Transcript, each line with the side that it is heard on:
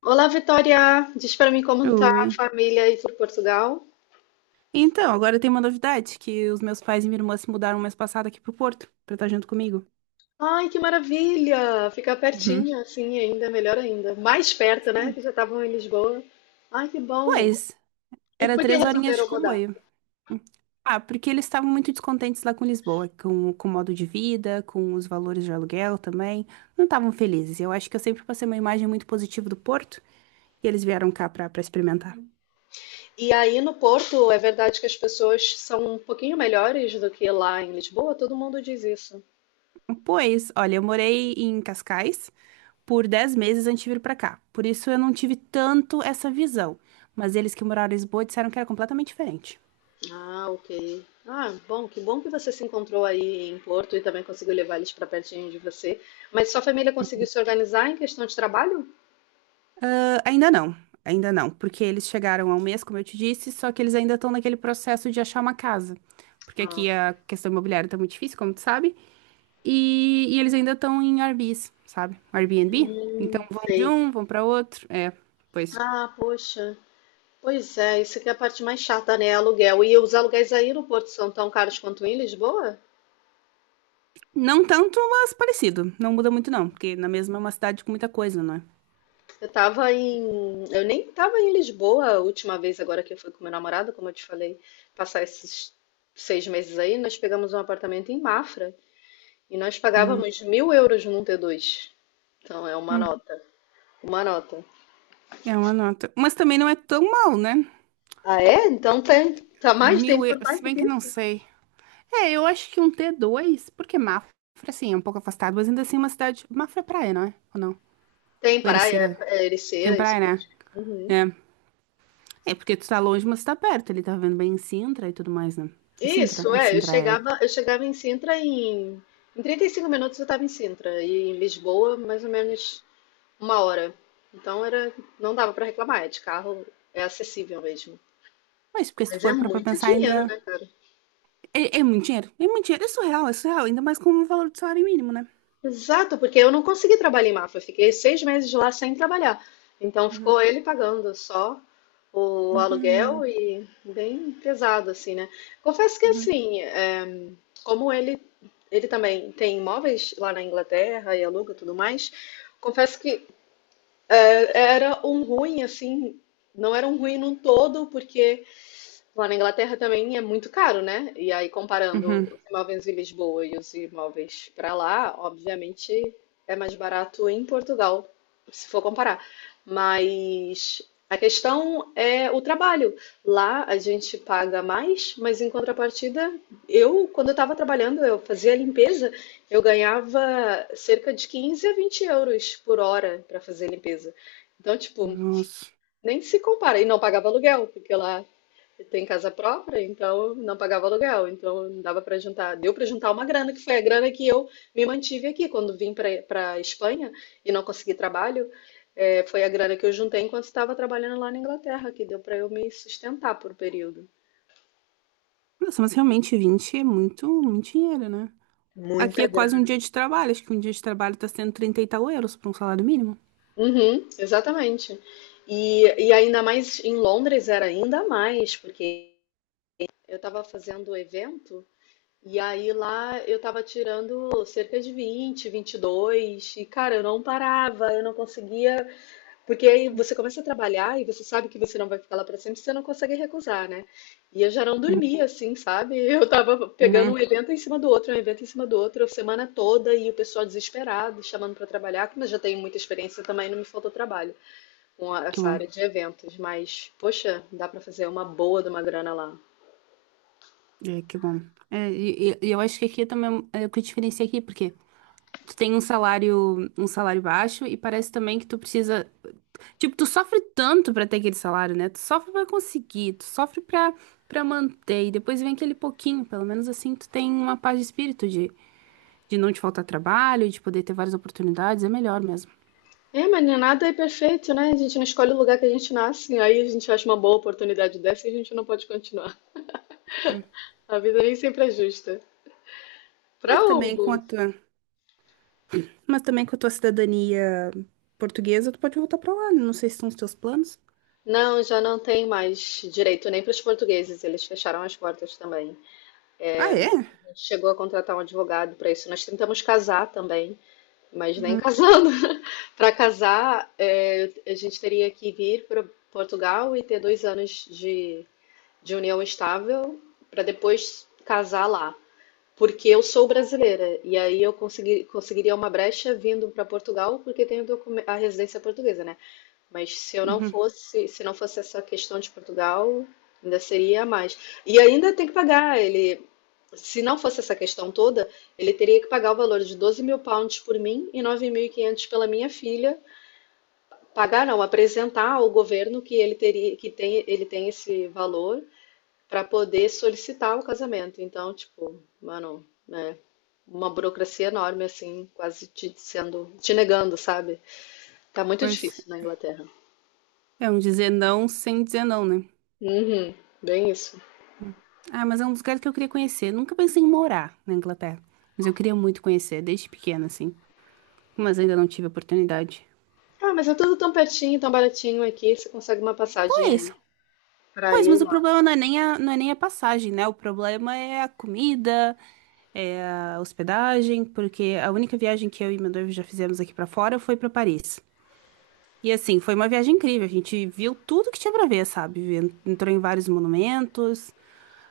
left: Olá, Vitória! Diz pra mim como tá
right: Oi.
left: a família aí por Portugal.
right: Então, agora tem uma novidade, que os meus pais e minha irmã se mudaram mês passado aqui pro Porto, pra estar junto comigo.
left: Ai, que maravilha! Ficar
right: Uhum.
left: pertinho, assim, ainda melhor ainda. Mais perto, né?
right: Sim.
left: Que já estavam em Lisboa. Ai, que bom!
right: Pois,
left: E
right: era
left: por que
right: 3 horinhas de
left: resolveram mudar?
right: comboio. Ah, porque eles estavam muito descontentes lá com Lisboa, com o modo de vida, com os valores de aluguel também. Não estavam felizes. Eu acho que eu sempre passei uma imagem muito positiva do Porto, e eles vieram cá pra experimentar.
left: E aí no Porto, é verdade que as pessoas são um pouquinho melhores do que lá em Lisboa? Todo mundo diz isso.
right: Pois, olha, eu morei em Cascais, por 10 meses antes de vir pra cá. Por isso eu não tive tanto essa visão. Mas eles que moraram em Lisboa disseram que era completamente diferente.
left: Ah, ok. Ah, bom que você se encontrou aí em Porto e também conseguiu levar eles pra pertinho de você. Mas sua família conseguiu se organizar em questão de trabalho?
right: Ah, ainda não, porque eles chegaram há um mês, como eu te disse, só que eles ainda estão naquele processo de achar uma casa. Porque
left: Ah,
right: aqui a questão imobiliária tá muito difícil, como tu sabe. E eles ainda estão em Airbnbs, sabe? Airbnb. Então
left: hum,
right: vão de
left: sei.
right: um, vão pra outro. É, pois.
left: Ah, poxa. Pois é, isso que é a parte mais chata, né? Aluguel. E os aluguéis aí no Porto são tão caros quanto em Lisboa?
right: Não tanto, mas parecido. Não muda muito, não, porque na mesma é uma cidade com muita coisa, não é?
left: Eu tava em. Eu nem tava em Lisboa a última vez, agora que eu fui com meu namorado, como eu te falei, passar esses 6 meses aí, nós pegamos um apartamento em Mafra e nós
right: Hum,
left: pagávamos 1.000 euros num T2. Então é uma
right: hum.
left: nota. Uma nota.
right: É uma nota. Mas também não é tão mal, né?
left: Ah, é? Então tem. Tá mais, tem
right: 1.000 euros,
left: por mais
right: se
left: do
right: bem
left: que
right: que
left: isso?
right: não sei. É, eu acho que um T2, porque Mafra, assim, é um pouco afastado, mas ainda assim é uma cidade. Mafra é praia, não é? Ou não?
left: Tem
right: Ou
left: praia,
right: Ericeira
left: é
right: tem
left: Ericeira,
right: praia,
left: isso
right: né?
left: mesmo. Uhum.
right: É. É, porque tu tá longe, mas tu tá perto. Ele tá vendo bem em Sintra e tudo mais, né? É Sintra?
left: Isso,
right: É,
left: é, eu
right: Sintra é.
left: chegava, eu chegava em Sintra em 35 minutos, eu estava em Sintra e em Lisboa mais ou menos uma hora. Então era, não dava para reclamar, é de carro, é acessível mesmo.
right: Mas porque se tu
left: Mas é
right: for pra
left: muito
right: pensar ainda.
left: dinheiro, né, cara?
right: É, é muito dinheiro. É muito dinheiro. É surreal, é surreal. Ainda mais com o valor do salário mínimo, né?
left: Exato, porque eu não consegui trabalhar em Mafra, eu fiquei 6 meses lá sem trabalhar. Então
right: Uhum.
left: ficou ele pagando só o aluguel
right: Uhum.
left: e bem pesado, assim, né? Confesso que
right: Uhum.
left: assim, é, como ele também tem imóveis lá na Inglaterra e aluga e tudo mais, confesso que era um ruim, assim, não era um ruim num todo, porque. Lá na Inglaterra também é muito caro, né? E aí, comparando
right: Uhum.
left: os imóveis de Lisboa e os imóveis para lá, obviamente é mais barato em Portugal, se for comparar. Mas a questão é o trabalho. Lá a gente paga mais, mas em contrapartida, quando eu estava trabalhando, eu fazia limpeza, eu ganhava cerca de 15 a 20 euros por hora para fazer limpeza. Então, tipo,
right: Nossa.
left: nem se compara. E não pagava aluguel, porque lá tem casa própria, então não pagava aluguel, então não dava para juntar. Deu para juntar uma grana, que foi a grana que eu me mantive aqui. Quando vim para a Espanha e não consegui trabalho, foi a grana que eu juntei enquanto estava trabalhando lá na Inglaterra, que deu para eu me sustentar por um período.
right: Nossa, mas realmente 20 é muito, muito dinheiro, né? Aqui
left: Muita
right: é quase um
left: grana.
right: dia de trabalho. Acho que um dia de trabalho tá sendo 30 e tal euros para um salário mínimo.
left: Uhum, exatamente. E ainda mais em Londres era ainda mais, porque eu estava fazendo evento. E aí lá eu tava tirando cerca de vinte, vinte e dois e cara, eu não parava, eu não conseguia, porque aí você começa a trabalhar e você sabe que você não vai ficar lá pra sempre, você não consegue recusar, né? E eu já não
right: Uhum.
left: dormia assim, sabe? Eu tava pegando
right: Uhum.
left: um evento em cima do outro, um evento em cima do outro, a semana toda, e o pessoal desesperado, chamando pra trabalhar, mas já tenho muita experiência também, não me faltou trabalho
right: Que
left: essa
right: bom.
left: área de eventos, mas poxa, dá pra fazer uma boa de uma grana lá.
right: É, que bom. E eu acho que aqui é também é o que diferencia aqui, porque tu tem um salário baixo e parece também que tu precisa, tipo, tu sofre tanto pra ter aquele salário, né? Tu sofre pra conseguir, tu sofre pra para manter e depois vem aquele pouquinho, pelo menos assim tu tem uma paz de espírito de não te faltar trabalho, de poder ter várias oportunidades, é melhor mesmo.
left: É, mas nem nada é perfeito, né? A gente não escolhe o lugar que a gente nasce, aí a gente acha uma boa oportunidade dessa e a gente não pode continuar. A vida nem sempre é justa. Pra
right: Mas também com a
left: Hugo,
right: tua, mas também com a tua cidadania portuguesa, tu pode voltar pra lá. Não sei se são os teus planos.
left: não, já não tem mais direito nem para os portugueses, eles fecharam as portas também.
right: Ah, é?
left: A gente chegou a contratar um advogado para isso. Nós tentamos casar também, mas nem
right: Uhum,
left: casando. Para casar, é, a gente teria que vir para Portugal e ter 2 anos de união estável para depois casar lá. Porque eu sou brasileira, e aí eu conseguiria uma brecha vindo para Portugal, porque tenho a residência portuguesa, né? Mas
right: uhum.
left: se não fosse essa questão de Portugal, ainda seria a mais. E ainda tem que pagar, ele, se não fosse essa questão toda, ele teria que pagar o valor de 12 mil pounds por mim e 9.500 pela minha filha. Pagar não, apresentar ao governo que ele teria, que tem, ele tem esse valor para poder solicitar o casamento. Então, tipo, mano, né? Uma burocracia enorme, assim, quase te sendo, te negando, sabe? Tá muito
right: Pois,
left: difícil na Inglaterra.
right: é um dizer não sem dizer não, né?
left: Uhum, bem isso.
right: Ah, mas é um dos lugares que eu queria conhecer. Nunca pensei em morar na Inglaterra. Mas eu queria muito conhecer, desde pequena, assim. Mas ainda não tive oportunidade.
left: Ah, mas é tudo tão pertinho, tão baratinho aqui, você consegue uma passagem
right: Pois,
left: aí pra
right: pois, mas
left: ir
right: o
left: lá.
right: problema não é nem a passagem, né? O problema é a comida, é a hospedagem, porque a única viagem que eu e meu noivo já fizemos aqui pra fora foi pra Paris. E assim, foi uma viagem incrível. A gente viu tudo que tinha pra ver, sabe? Entrou em vários monumentos.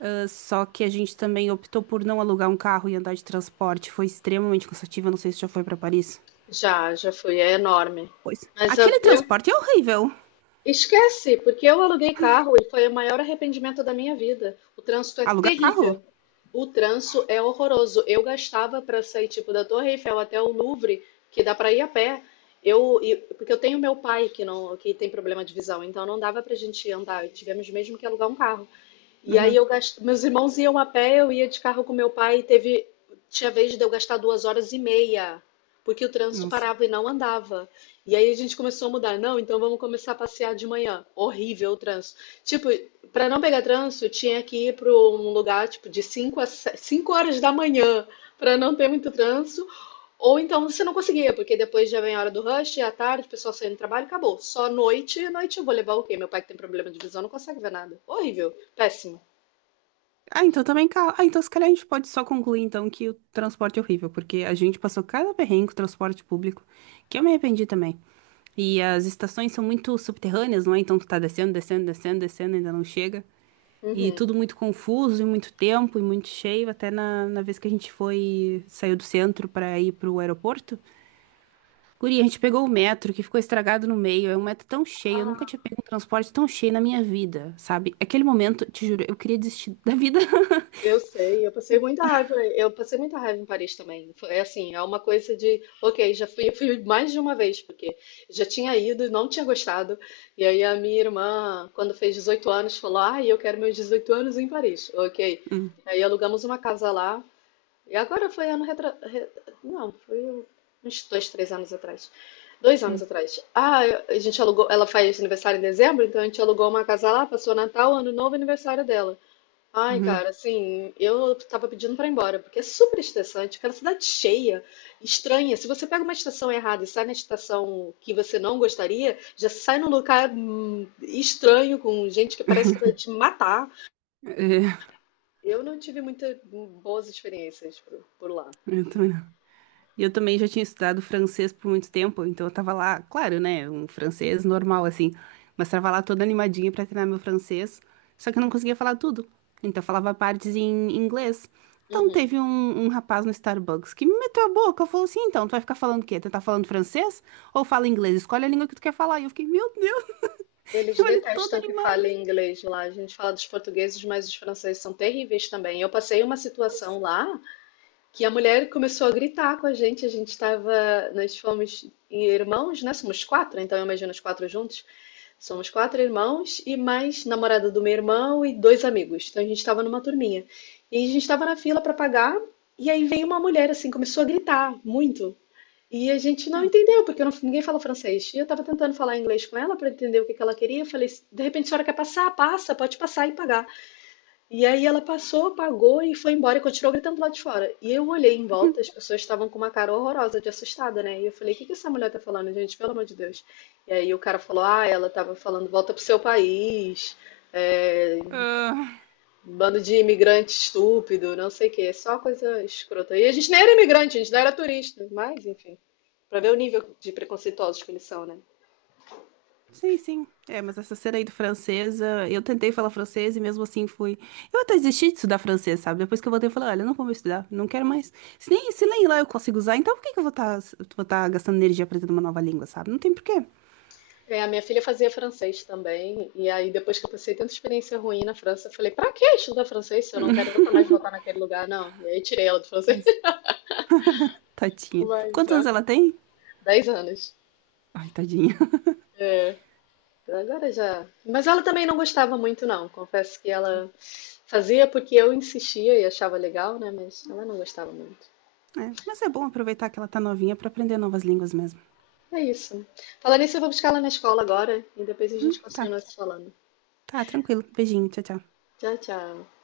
right: Ah, só que a gente também optou por não alugar um carro e andar de transporte. Foi extremamente cansativo. Eu não sei se já foi pra Paris.
left: Já, já fui, é enorme.
right: Pois.
left: Mas
right: Aquele
left: eu
right: transporte é horrível.
left: Esquece, porque eu aluguei carro e foi o maior arrependimento da minha vida. O trânsito é
right: Alugar carro?
left: terrível. O trânsito é horroroso. Eu gastava para sair tipo da Torre Eiffel até o Louvre, que dá para ir a pé. Porque eu tenho meu pai que não, que tem problema de visão, então não dava pra gente andar, tivemos mesmo que alugar um carro. E aí
right: Uhum.
left: eu gastei, meus irmãos iam a pé, eu ia de carro com meu pai e teve, tinha vez de eu gastar 2 horas e meia, porque o trânsito
right: Nossa.
left: parava e não andava. E aí a gente começou a mudar, não, então vamos começar a passear de manhã. Horrível o trânsito. Tipo, para não pegar trânsito, tinha que ir para um lugar tipo de 5 a 5 horas da manhã, para não ter muito trânsito, ou então você não conseguia, porque depois já vem a hora do rush, à tarde, o pessoal saindo do trabalho, acabou. Só noite, noite eu vou levar o quê? Meu pai que tem problema de visão não consegue ver nada. Horrível, péssimo.
right: Ah, então também carro. Ah, então se calhar a gente pode só concluir então que o transporte é horrível, porque a gente passou cada perrengue com o transporte público, que eu me arrependi também. E as estações são muito subterrâneas, não é? Então tu tá descendo, descendo, descendo, descendo, ainda não chega. E
left: Uhum.
right: tudo muito confuso, e muito tempo, e muito cheio. Até na vez que a gente foi, saiu do centro para ir pro aeroporto. Guri, a gente pegou o metro que ficou estragado no meio. É um metro tão cheio, eu nunca
left: Ah,
right: tinha pego um transporte tão cheio na minha vida, sabe? Aquele momento, te juro, eu queria desistir da vida.
left: eu sei, eu passei muita raiva, eu passei muita raiva em Paris também. Foi é assim, é uma coisa de, ok, já fui, eu fui mais de uma vez, porque já tinha ido e não tinha gostado. E aí a minha irmã, quando fez 18 anos, falou: "Ah, eu quero meus 18 anos em Paris". OK.
right: Hum,
left: Aí alugamos uma casa lá. E agora foi. Não, foi uns dois, três anos atrás. 2 anos
right: hum,
left: atrás. Ah, a gente alugou. Ela faz aniversário em dezembro, então a gente alugou uma casa lá, passou Natal, Ano Novo e aniversário dela. Ai,
right: hum.
left: cara, assim, eu tava pedindo pra ir embora, porque é super estressante, cara, cidade cheia, estranha. Se você pega uma estação errada e sai na estação que você não gostaria, já sai num lugar estranho, com gente que parece que vai te matar.
right: É,
left: Eu não tive muitas boas experiências por lá.
right: eu também. E eu também já tinha estudado francês por muito tempo, então eu tava lá, claro, né, um francês normal assim, mas tava lá toda animadinha pra treinar meu francês, só que eu não conseguia falar tudo. Então eu falava partes em inglês. Então
left: Uhum.
right: um rapaz no Starbucks que me meteu a boca, falou assim: "Então, tu vai ficar falando o quê? Tu tá falando francês ou fala inglês? Escolhe a língua que tu quer falar". E eu fiquei: "Meu Deus",
left: Eles
right: eu ali toda
left: detestam que
right: animada.
left: fale inglês lá. A gente fala dos portugueses, mas os franceses são terríveis também. Eu passei uma
right: Pois.
left: situação lá que a mulher começou a gritar com a gente. A gente estava, nós fomos irmãos, né? Somos quatro, então eu imagino os quatro juntos. Somos quatro irmãos e mais namorada do meu irmão e dois amigos. Então a gente estava numa turminha. E a gente estava na fila para pagar e aí veio uma mulher assim, começou a gritar muito. E a gente não entendeu, porque ninguém fala francês. E eu estava tentando falar inglês com ela para entender o que ela queria. Eu falei, de repente a senhora quer passar? Passa, pode passar e pagar. E aí ela passou, pagou e foi embora e continuou gritando lá de fora. E eu olhei em
right: Hum.
left: volta, as pessoas estavam com uma cara horrorosa de assustada, né? E eu falei, o que que essa mulher tá falando, gente? Pelo amor de Deus. E aí o cara falou, ah, ela tava falando, volta pro seu país, é,
right: Ah,
left: bando de imigrante estúpido, não sei o quê, é só coisa escrota. E a gente nem era imigrante, a gente não era turista, mas enfim, pra ver o nível de preconceituosos que eles são, né?
right: sim, sim. É, mas essa cena aí do francesa, eu tentei falar francês e mesmo assim fui. Eu até desisti de estudar francês, sabe? Depois que eu voltei, eu falei, olha, não vou mais estudar, não quero mais. Se nem lá eu consigo usar, então por que que eu vou tá gastando energia aprendendo uma nova língua, sabe? Não tem porquê.
left: É, a minha filha fazia francês também, e aí depois que eu passei tanta experiência ruim na França, eu falei, pra que estudar francês se eu não quero nunca mais voltar naquele lugar, não? E aí tirei ela do francês,
right: Mas,
left: não
right: tadinha.
left: vai
right: Quantos anos
left: usar.
right: ela tem?
left: 10 anos.
right: Ai, tadinha.
left: É, então agora já. Mas ela também não gostava muito, não. Confesso que ela fazia porque eu insistia e achava legal, né? Mas ela não gostava muito.
right: É, mas é bom aproveitar que ela tá novinha pra aprender novas línguas mesmo.
left: É isso. Falar nisso, eu vou buscar ela na escola agora, e depois a gente
right: Tá.
left: continua se falando.
right: Tá, tranquilo. Beijinho, tchau, tchau.
left: Tchau, tchau.